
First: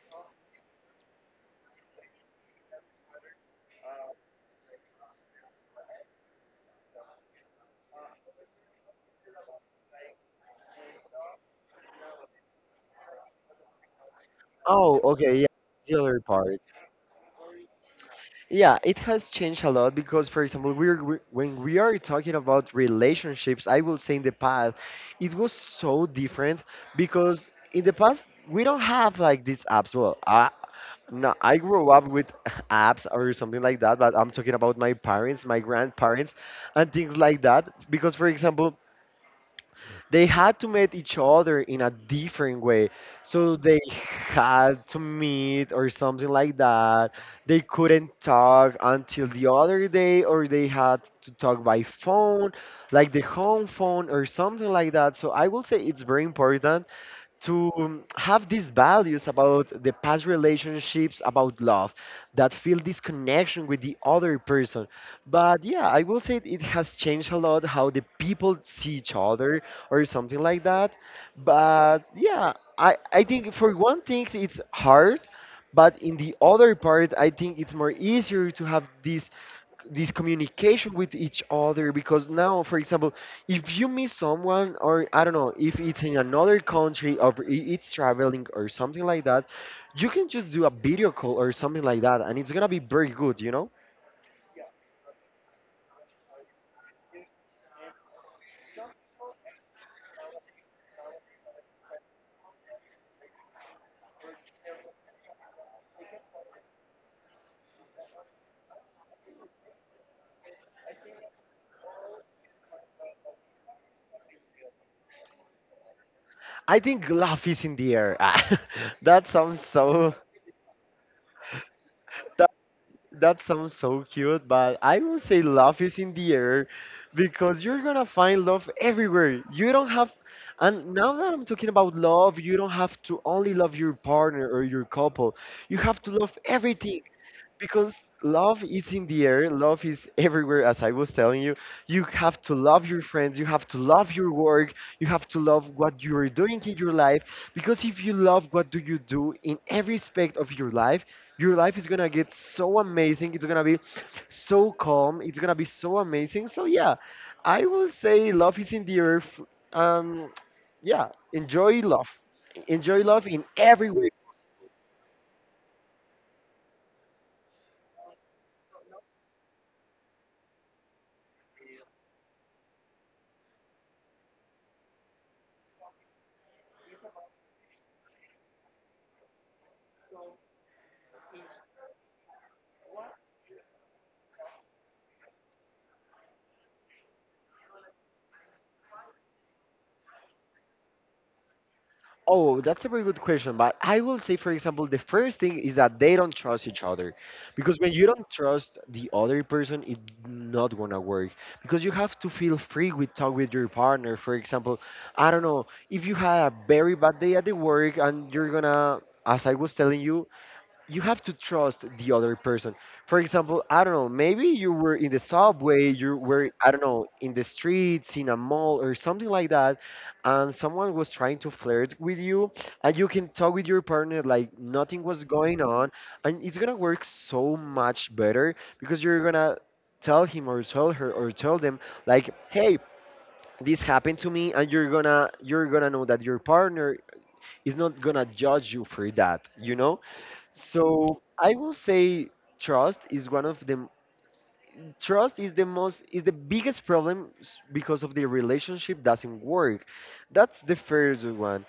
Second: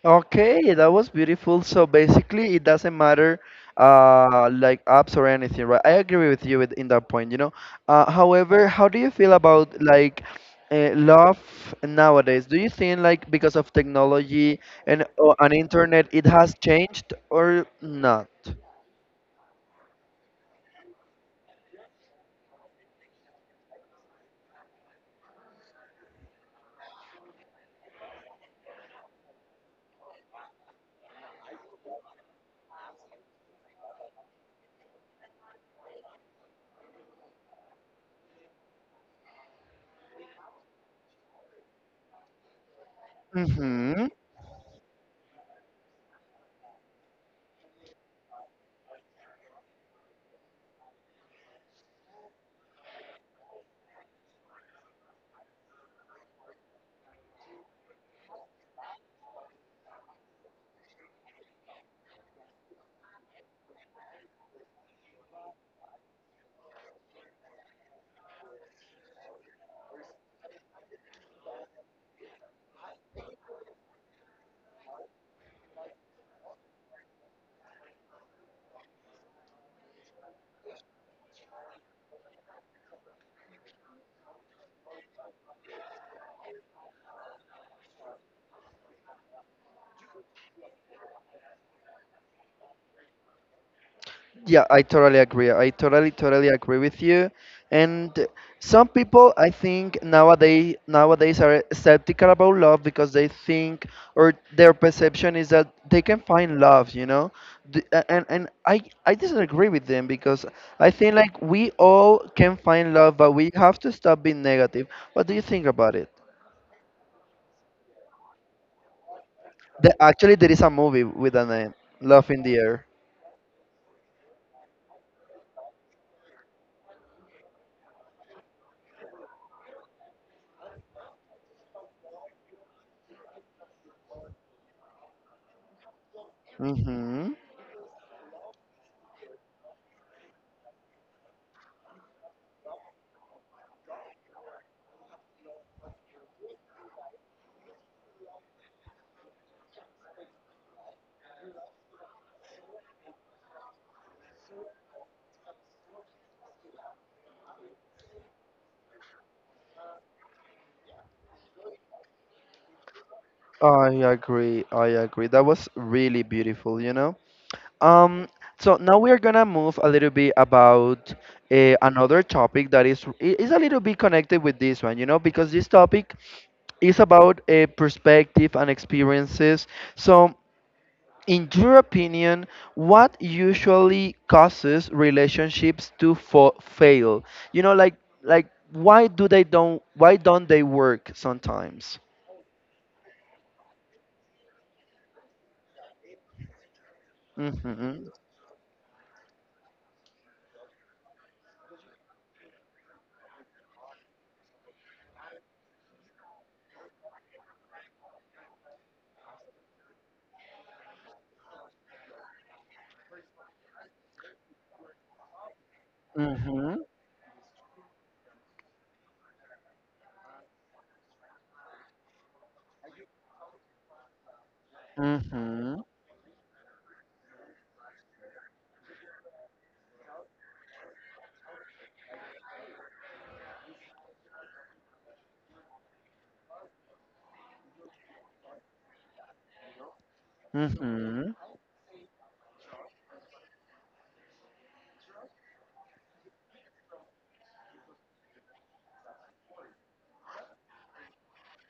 Speaker 1: Okay, that was beautiful. So basically, it doesn't matter, like apps or anything, right? I agree with you in that point, you know. However, how do you feel about like love nowadays? Do you think like because of technology
Speaker 2: Oh,
Speaker 1: and
Speaker 2: okay, yeah.
Speaker 1: an
Speaker 2: The
Speaker 1: internet,
Speaker 2: other
Speaker 1: it has
Speaker 2: part.
Speaker 1: changed or not?
Speaker 2: Yeah, it has changed a lot because, for example, we when we are talking about relationships, I will say in the past, it was so different because in the past we don't have like these apps. Well, no, I grew up with apps or something like that, but I'm talking about my parents, my grandparents, and things like that. Because, for example, they had to meet each other in a different way. So they
Speaker 1: Mm-hmm.
Speaker 2: had to meet or something like that. They couldn't talk until the other day, or they had to talk by phone, like the home phone or something like that. So I will say it's very important to have these values about the past relationships, about love, that feel this connection with the other person. But yeah, I will say it has changed a lot how the people see each other or something like that. But yeah, I think for one thing, it's hard. But in the other part, I think it's more easier to have this communication with each other, because now, for example, if you meet someone or, I don't know, if it's in another country or it's traveling or something like that, you can just do a video call or something like that and it's gonna be very good, you know.
Speaker 1: Yeah, I totally agree. I totally, totally agree with you. And some people, I think nowadays are skeptical about love because they think or their perception is that they can find love, you know. And I disagree with them because I think like we all can find love, but we have to stop being negative. What do you think about it?
Speaker 2: I think love is in the air. That sounds so,
Speaker 1: Actually, there is a movie with a name, Love in the Air.
Speaker 2: that sounds so cute, but I will say love is in the air because you're gonna find love everywhere. You don't have, and now that I'm talking about love, you don't have to only love your partner or your couple. You have to love everything
Speaker 1: hmm
Speaker 2: because love is in the air, love is everywhere. As I was telling you, you have to love your friends, you have to love your work, you have to love what you are doing in your life. Because if you love what do you do in every aspect of your life, your life is gonna get so amazing. It's gonna be so calm, it's gonna be so amazing, so yeah, I will say love is in the earth. um yeah, enjoy love, enjoy love in
Speaker 1: I
Speaker 2: every way.
Speaker 1: agree. I agree. That was really beautiful, you know? Um, so now we are gonna move a little bit about another topic that is a little bit connected with this one, you know, because this topic is about a perspective and experiences. So, in your opinion, what usually causes relationships to fail? You know, like why don't they work sometimes?
Speaker 2: Oh, that's a very good question. But I will say, for example, the first thing is that they don't trust each other. Because when you
Speaker 1: Mhm.
Speaker 2: don't trust the other person, it's not gonna work. Because you have to feel free with talk with your partner. For example, I don't know, if you had a very bad day at the work and you're gonna, as I was telling you, you have to trust the other person. For example, I don't know, maybe you were in the subway, you were, I don't
Speaker 1: Mhm.
Speaker 2: know, in the streets, in a mall or something like that, and someone was trying to flirt with you, and you can talk with your partner like nothing was going
Speaker 1: Mhm.
Speaker 2: on, and it's gonna work so much better because you're gonna tell him or tell her or tell them, like, hey, this happened to me, and you're gonna know that your partner is not gonna judge you for that, you know? So
Speaker 1: Mhm.
Speaker 2: I will say trust is one of the trust is the most is the biggest problem because of the relationship doesn't work. That's the first one.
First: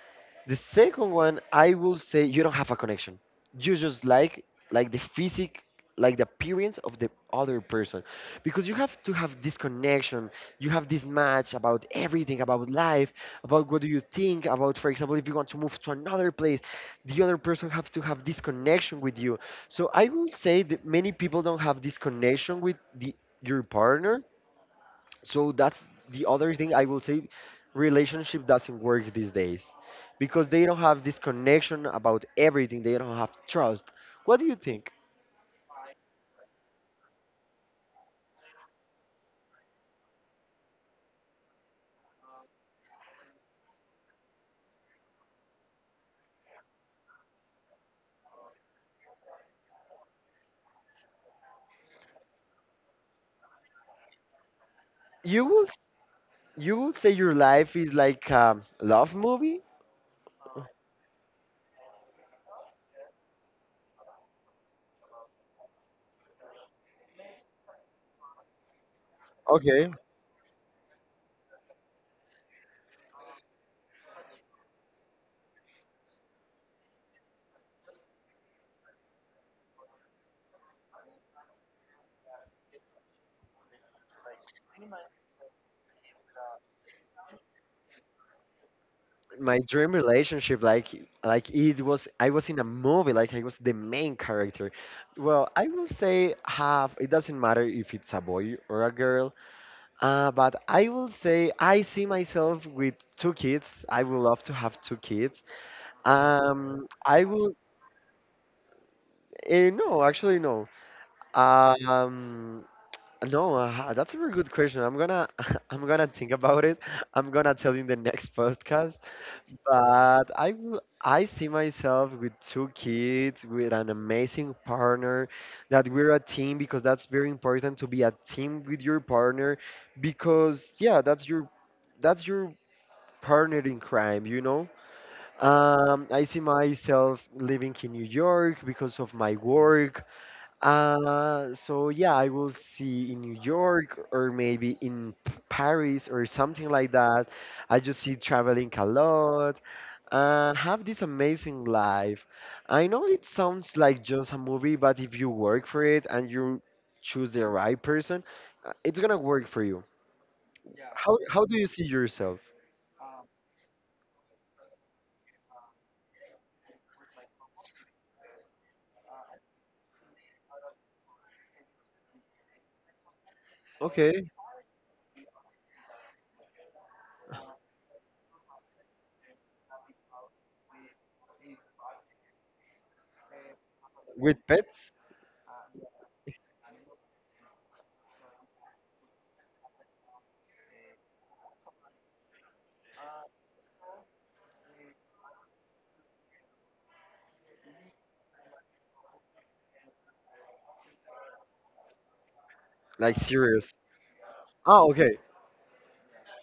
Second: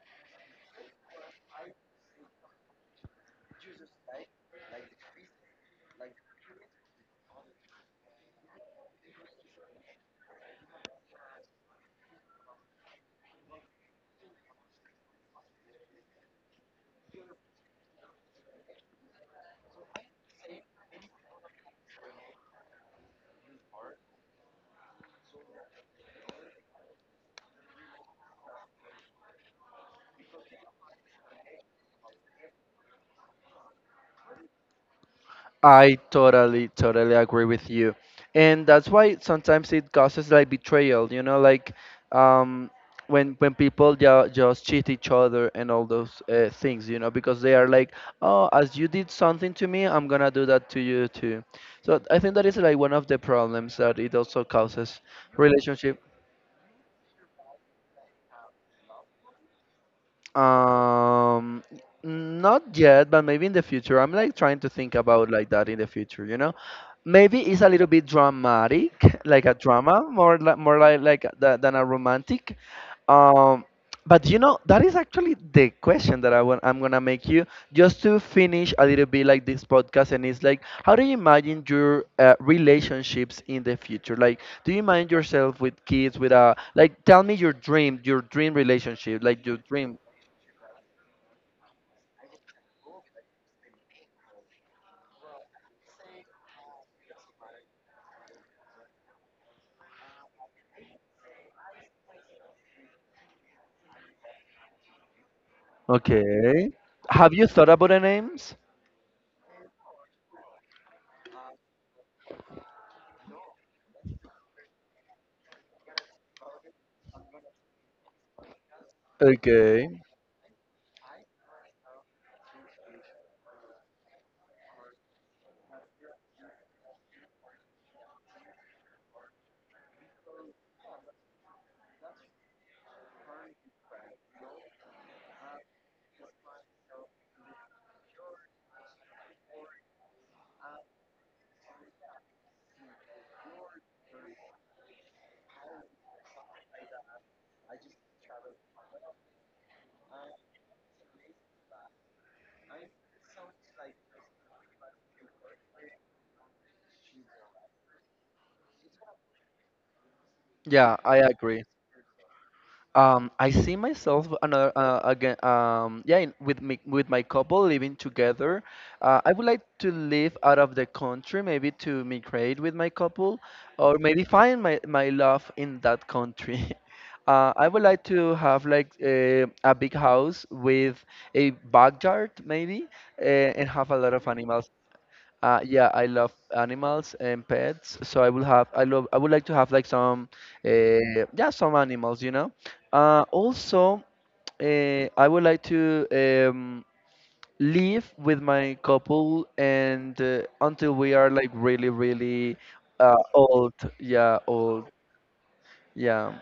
Speaker 2: The second one, I will say you don't have a connection. You just like the physic, like the appearance of the other person, because you have to have this connection. You have this match about everything, about life, about what do you think about. For example, if you want to move to another place, the other person have to have this connection with you. So I will say that many people don't have this connection with the your partner. So that's the other thing I will say relationship doesn't work these days because they don't have this connection about everything. They don't have trust. What do you think?
Speaker 1: I totally, totally agree with you. And that's why sometimes it causes like betrayal, you know, like um, when people just cheat each other and all those things, you know, because they are like, oh, as you did something to me, I'm gonna do that to you too. So I think that is like one of the problems that it also causes
Speaker 2: You will s-
Speaker 1: relationship.
Speaker 2: you will say your life is like a love movie?
Speaker 1: Um, Not yet, but maybe in the future. I'm like trying to think about like that in the future, you know? Maybe it's a little bit dramatic, like a
Speaker 2: Okay.
Speaker 1: drama, more like than a romantic. Um, but you know, that is actually the question that I'm gonna make you just to finish a little bit like this podcast, and it's like, how do you imagine your relationships in the future? Like, do you imagine yourself with kids, with a like, tell me your dream relationship, like your
Speaker 2: My dream
Speaker 1: dream.
Speaker 2: relationship, like it was I was in a movie, like I was the main character. Well, I will say half it doesn't matter if it's a boy or a girl. But I will say I see myself with two kids. I would love to have two kids.
Speaker 1: Okay.
Speaker 2: I
Speaker 1: Have you
Speaker 2: will.
Speaker 1: thought about the names?
Speaker 2: No, actually, no. Um, no, that's a very good question. I'm gonna, I'm gonna think about it. I'm gonna tell you in the next podcast.
Speaker 1: Okay.
Speaker 2: But I will. I see myself with two kids, with an amazing partner, that we're a team because that's very important to be a team with your partner, because yeah, that's your partner in crime, you know? I see myself living in New York because of my work. So yeah, I will see in New York or maybe in Paris or something like that. I just see traveling a lot and have this amazing life. I know it sounds like just a movie, but if you work for it and you choose the right person, it's gonna work for you.
Speaker 1: Yeah,
Speaker 2: How
Speaker 1: I
Speaker 2: how do
Speaker 1: agree.
Speaker 2: you see yourself?
Speaker 1: I see myself another again. Yeah, with me with my couple living together. I would like to live out of the country, maybe to migrate with my couple, or
Speaker 2: Okay,
Speaker 1: maybe find my love in that country. I would like to have like a big house with a backyard, maybe, uh, and have a lot of
Speaker 2: with
Speaker 1: animals.
Speaker 2: pets?
Speaker 1: Yeah, I love animals and pets, so I will have I love I would like to have like some uh, yeah some animals, you know. Also, I would like to live with my couple and until we are like really really
Speaker 2: Like serious.
Speaker 1: old, yeah, old,
Speaker 2: Oh, okay.
Speaker 1: yeah.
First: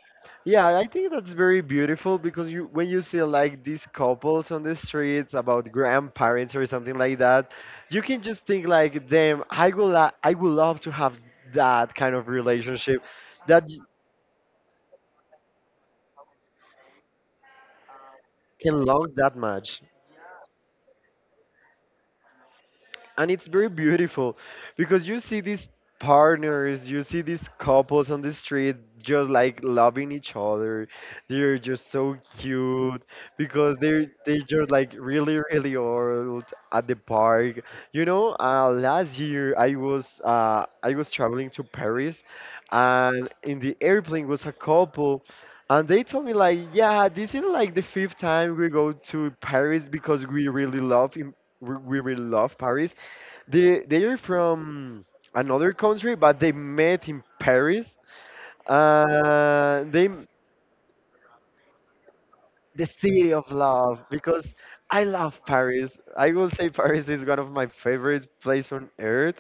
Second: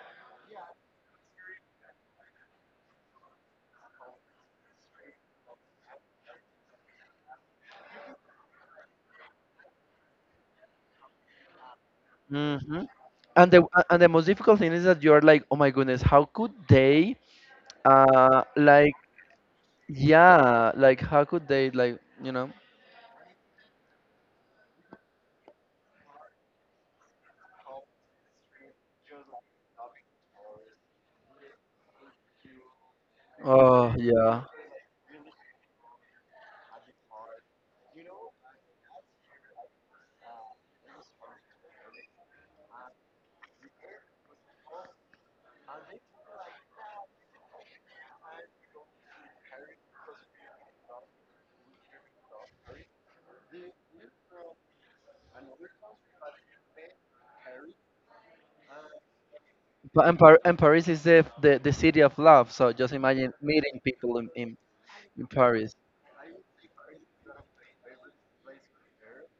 Speaker 2: Yeah, I think that's very beautiful because you, when you see like these couples on the streets about grandparents or something like that, you can just think like, damn, I will I would love to have that kind of
Speaker 1: hmm
Speaker 2: relationship,
Speaker 1: And the
Speaker 2: that
Speaker 1: a- and the most difficult thing is that you're like, oh my goodness, how could they uh
Speaker 2: can
Speaker 1: like
Speaker 2: love that much.
Speaker 1: yeah, like how could they like you know.
Speaker 2: And it's very beautiful because you see these partners, you see these couples on the street just like loving each other. They're just so cute because
Speaker 1: Oh,
Speaker 2: they
Speaker 1: yeah.
Speaker 2: just like really, really old at the park, you know. Last year I was I was traveling to Paris, and in the airplane was a couple, and they told me like, yeah, this is like the fifth time we go to Paris because we really love we really love Paris. They are from another country, but they met in Paris. They
Speaker 1: But and, Paris is the city of love. So
Speaker 2: the
Speaker 1: just imagine
Speaker 2: city of
Speaker 1: meeting
Speaker 2: love
Speaker 1: people
Speaker 2: because I
Speaker 1: in
Speaker 2: love
Speaker 1: Paris.
Speaker 2: Paris. I will say Paris is one of my favorite place on earth.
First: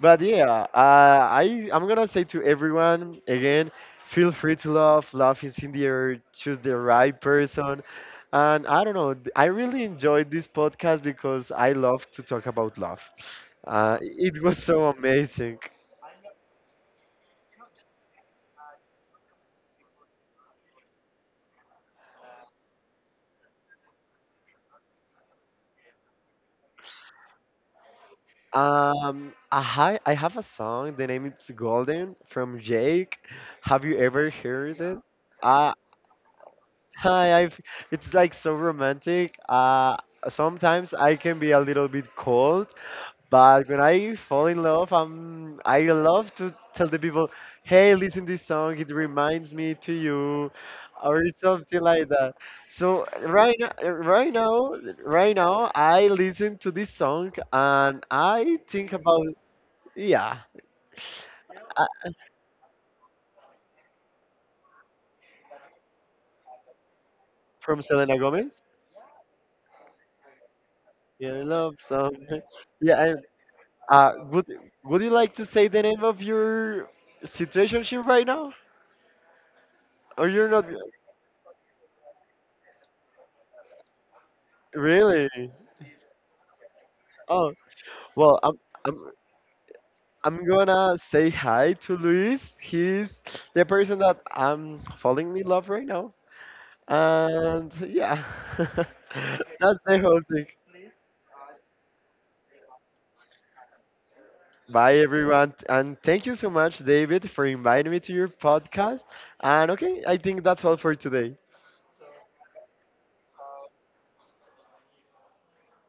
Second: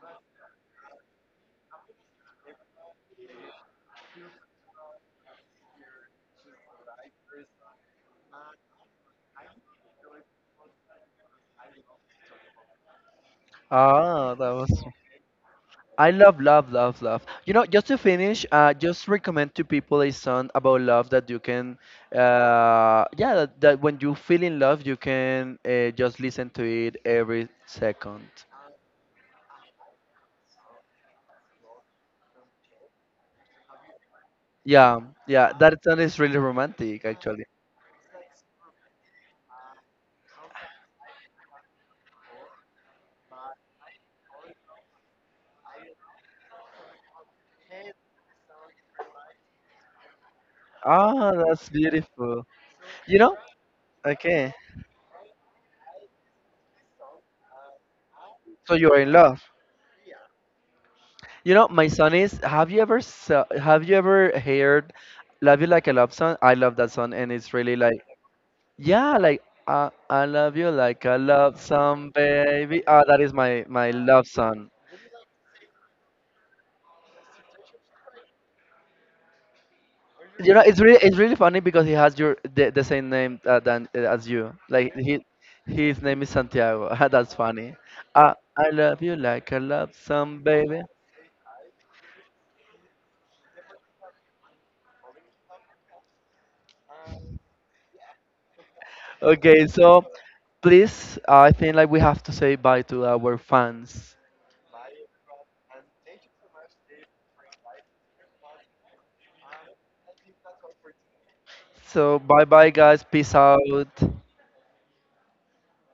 Speaker 2: But yeah, I'm gonna say to everyone again, feel free to love. Love is in the air. Choose the right person. And I don't know. I really enjoyed this podcast because I love to talk about love.
Speaker 1: Ah,
Speaker 2: It
Speaker 1: that
Speaker 2: was
Speaker 1: was.
Speaker 2: so amazing.
Speaker 1: I love love love love. You know, just to finish, just recommend to people a song about love that you can, yeah, that when you feel in love, you can just listen to it every second.
Speaker 2: I, I have a song. The name is Golden from Jake. Have you ever heard it?
Speaker 1: Yeah, yeah,
Speaker 2: Uh,
Speaker 1: that song is really romantic
Speaker 2: hi,
Speaker 1: actually.
Speaker 2: I've, it's like so romantic. Sometimes I can be a little bit cold, but when I fall in love, I'm, I love to tell the people, hey, listen this song. It reminds me to you, or
Speaker 1: Ah, that's
Speaker 2: something like that.
Speaker 1: beautiful.
Speaker 2: So
Speaker 1: You know?
Speaker 2: right now, right
Speaker 1: Okay,
Speaker 2: now, right now, I listen to this song and I
Speaker 1: so you
Speaker 2: think
Speaker 1: are in
Speaker 2: about,
Speaker 1: love.
Speaker 2: yeah,
Speaker 1: You know,
Speaker 2: uh,
Speaker 1: my son is. Have you ever heard "Love You Like a Love Song"? I love that song, and it's really
Speaker 2: from
Speaker 1: like
Speaker 2: Selena Gomez.
Speaker 1: yeah, like I love you like a
Speaker 2: Yeah,
Speaker 1: love
Speaker 2: love
Speaker 1: song,
Speaker 2: song.
Speaker 1: baby.
Speaker 2: Yeah,
Speaker 1: Ah,
Speaker 2: and
Speaker 1: that is my love
Speaker 2: would
Speaker 1: song.
Speaker 2: you like to say the name of your situationship right now, or you're
Speaker 1: You know,
Speaker 2: not
Speaker 1: it's really funny because he has your the same name than as you. Like he
Speaker 2: really?
Speaker 1: His name is Santiago. That's
Speaker 2: Oh,
Speaker 1: funny. Ah,
Speaker 2: well,
Speaker 1: I love
Speaker 2: I'm
Speaker 1: you like a love song,
Speaker 2: I'm
Speaker 1: baby.
Speaker 2: gonna say hi to Luis. He's the person that I'm falling in love right now, and yeah,
Speaker 1: Okay,
Speaker 2: that's the
Speaker 1: so
Speaker 2: whole thing.
Speaker 1: please, I think like we have to say bye to our fans.
Speaker 2: Bye everyone, and thank you so much, David, for inviting me to your podcast. And okay, I think that's all for today.
Speaker 1: So bye bye guys. Peace out.